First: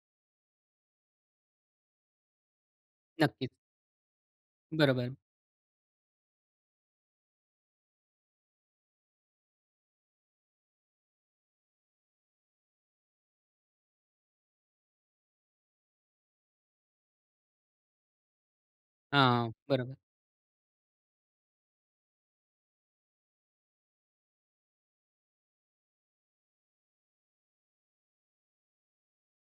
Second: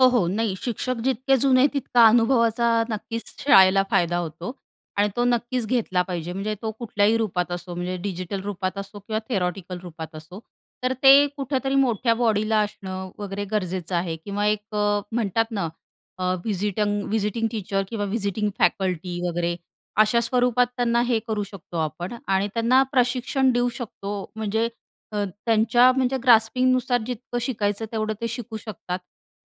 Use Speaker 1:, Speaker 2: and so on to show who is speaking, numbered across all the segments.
Speaker 1: हो, हो. नाही शिक्षक जितके जुने तितका अनुभवाचा नक्कीच
Speaker 2: नक्कीच.
Speaker 1: शाळेला फायदा होतो. आणि
Speaker 2: बरोबर.
Speaker 1: तो नक्कीच घेतला पाहिजे म्हणजे तो कुठल्याही रूपात असो म्हणजे डिजिटल रूपात असो किंवा थेरॉटिकल रूपात असो, तर ते कुठेतरी मोठ्या बॉडीला असणं वगैरे गरजेचं आहे. किंवा एक म्हणतात ना अ, व्हिजिटंग व्हिजिटिंग टीचर किंवा व्हिजिटिंग फॅकल्टी
Speaker 2: हां.
Speaker 1: वगैरे
Speaker 2: बरोबर.
Speaker 1: अशा स्वरूपात त्यांना हे करू शकतो आपण आणि त्यांना प्रशिक्षण देऊ शकतो. म्हणजे अ, त्यांच्या म्हणजे ग्रास्पिंगनुसार जितकं शिकायचं तेवढं ते शिकू शकतात.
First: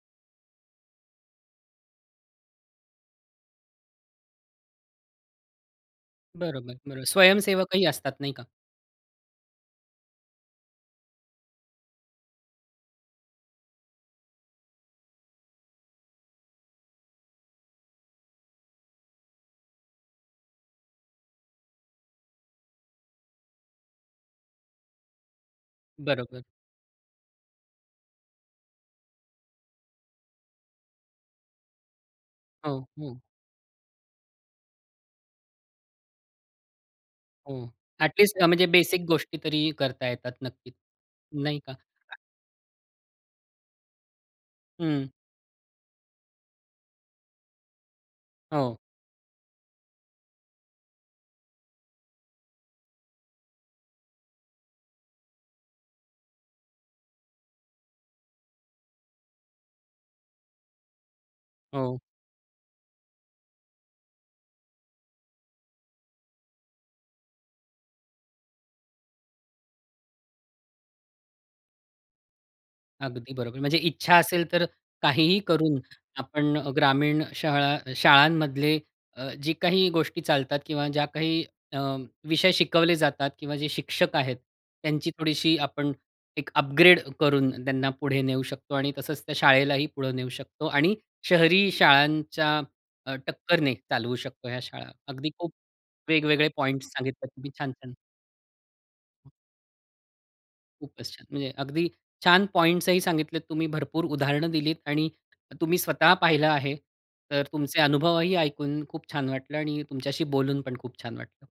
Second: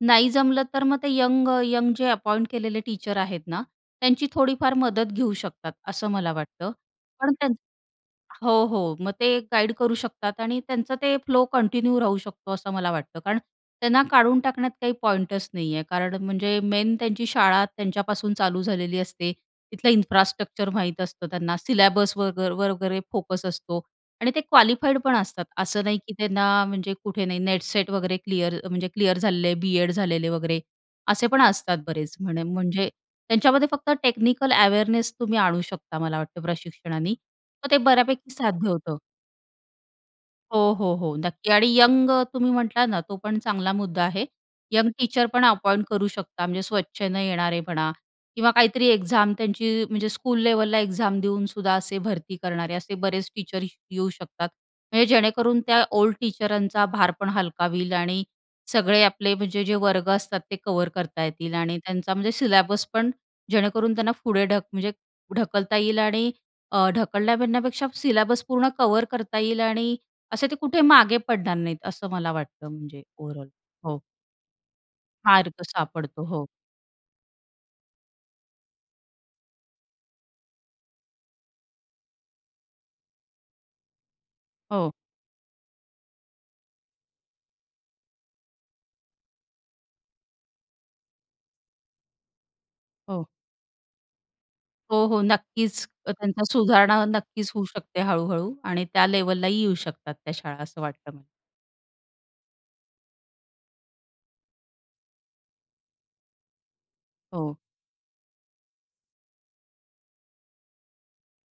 Speaker 1: नाही जमलं तर मग ते यंग-यंग जे अपॉइंट केलेले टीचर आहेत ना त्यांची थोडीफार मदत घेऊ शकतात असं मला वाटतं.
Speaker 2: बरोबर. बरोबर.
Speaker 1: पण त्यांचं
Speaker 2: स्वयंसेवकही असतात नाही का?
Speaker 1: हो, हो. मग ते गाईड करू शकतात आणि त्यांचं ते फ्लो कंटिन्यू राहू शकतो असं मला वाटतं. कारण त्यांना काढून टाकण्यात काही पॉइंटच नाहीये कारण म्हणजे मेन त्यांची शाळा त्यांच्यापासून चालू झालेली असते तिथलं इन्फ्रास्ट्रक्चर माहीत असतं त्यांना सिल्याबस वगर वगैरे फोकस असतो आणि ते क्वालिफाईड पण असतात असं नाही की
Speaker 2: बरोबर.
Speaker 1: त्यांना म्हणजे कुठे नाही नेट-सेट वगैरे क्लिअर म्हणजे क्लिअर झालेले बी.एड झालेले वगैरे असे पण असतात बरेच. म्हणे
Speaker 2: हो,
Speaker 1: म्हणजे
Speaker 2: हं.
Speaker 1: त्यांच्यामध्ये फक्त टेक्निकल अवेअरनेस तुम्ही आणू शकता मला वाटतं प्रशिक्षणाने
Speaker 2: हो.
Speaker 1: मग ते बऱ्यापैकी
Speaker 2: ॲटलीस्ट अ, म्हणजे
Speaker 1: साध्य होतं.
Speaker 2: बेसिक गोष्टी तरी करता येतात
Speaker 1: हो,
Speaker 2: नक्कीच.
Speaker 1: हो, हो. नक्की.
Speaker 2: नाही का?
Speaker 1: आणि यंग
Speaker 2: हां.
Speaker 1: तुम्ही म्हटलात ना तो पण चांगला मुद्दा आहे. यंग
Speaker 2: हं.
Speaker 1: टीचर पण अपॉइंट करू शकता म्हणजे स्व:इच्छेने येणारे म्हणा किंवा
Speaker 2: हो.
Speaker 1: काहीतरी एक्झाम त्यांची म्हणजे स्कूल लेव्हलला एक्झाम देऊन सुद्धा असे भरती करणारे असे बरेच टीचर येऊ शकतात. म्हणजे जेणेकरून त्या ओल्ड टीचरांचा भारपण हलका होईल आणि सगळे आपले म्हणजे जे वर्ग असतात ते कव्हर करता येतील आणि
Speaker 2: हो.
Speaker 1: त्यांचा म्हणजे सिल्याबस पण जेणेकरून त्यांना पुढे ढक म्हणजे ढकलता येईल आणि अ, ढकलण्या म्हणण्यापेक्षा सिल्याबस पूर्ण कव्हर करता येईल आणि असे ते कुठे मागे पडणार नाहीत असं मला वाटतं म्हणजे
Speaker 2: अगदी
Speaker 1: ओव्हरऑल.
Speaker 2: बरोबर. म्हणजे
Speaker 1: हो.
Speaker 2: इच्छा असेल तर काहीही
Speaker 1: मार्ग
Speaker 2: करून
Speaker 1: सापडतो, हो.
Speaker 2: आपण अ, ग्रामीण शाळा शाळांमधले अ, जी काही गोष्टी चालतात किंवा ज्या काही अ, विषय शिकवले जातात किंवा जे शिक्षक आहेत
Speaker 1: हो.
Speaker 2: त्यांची थोडीशी आपण एक अपग्रेड करून त्यांना पुढे नेऊ शकतो आणि तसंच त्या शाळेलाही पुढे नेऊ शकतो आणि शहरी शाळांच्या अ,
Speaker 1: हो.
Speaker 2: टक्करने चालवू शकतो ह्या शाळा.
Speaker 1: हो, हो.
Speaker 2: अगदी खूप
Speaker 1: नक्कीच. त्यांचा
Speaker 2: वेगवेगळे पॉइंट्स
Speaker 1: सुधारणा
Speaker 2: सांगितले तुम्ही
Speaker 1: नक्कीच होऊ
Speaker 2: छान, छान.
Speaker 1: शकते हळू-हळू आणि त्या लेव्हललाही येऊ शकतात त्या शाळा असं
Speaker 2: खूपच
Speaker 1: वाटतं मला.
Speaker 2: छान. म्हणजे अगदी छान पॉइंट्सही सांगितलेत तुम्ही भरपूर उदाहरणं दिलीत आणि तुम्ही स्वतः पाहिलं आहे. तर
Speaker 1: हो.
Speaker 2: तुमचे अनुभवही ऐकून खूप छान वाटलं आणि तुमच्याशी बोलून पण खूप छान वाटलं.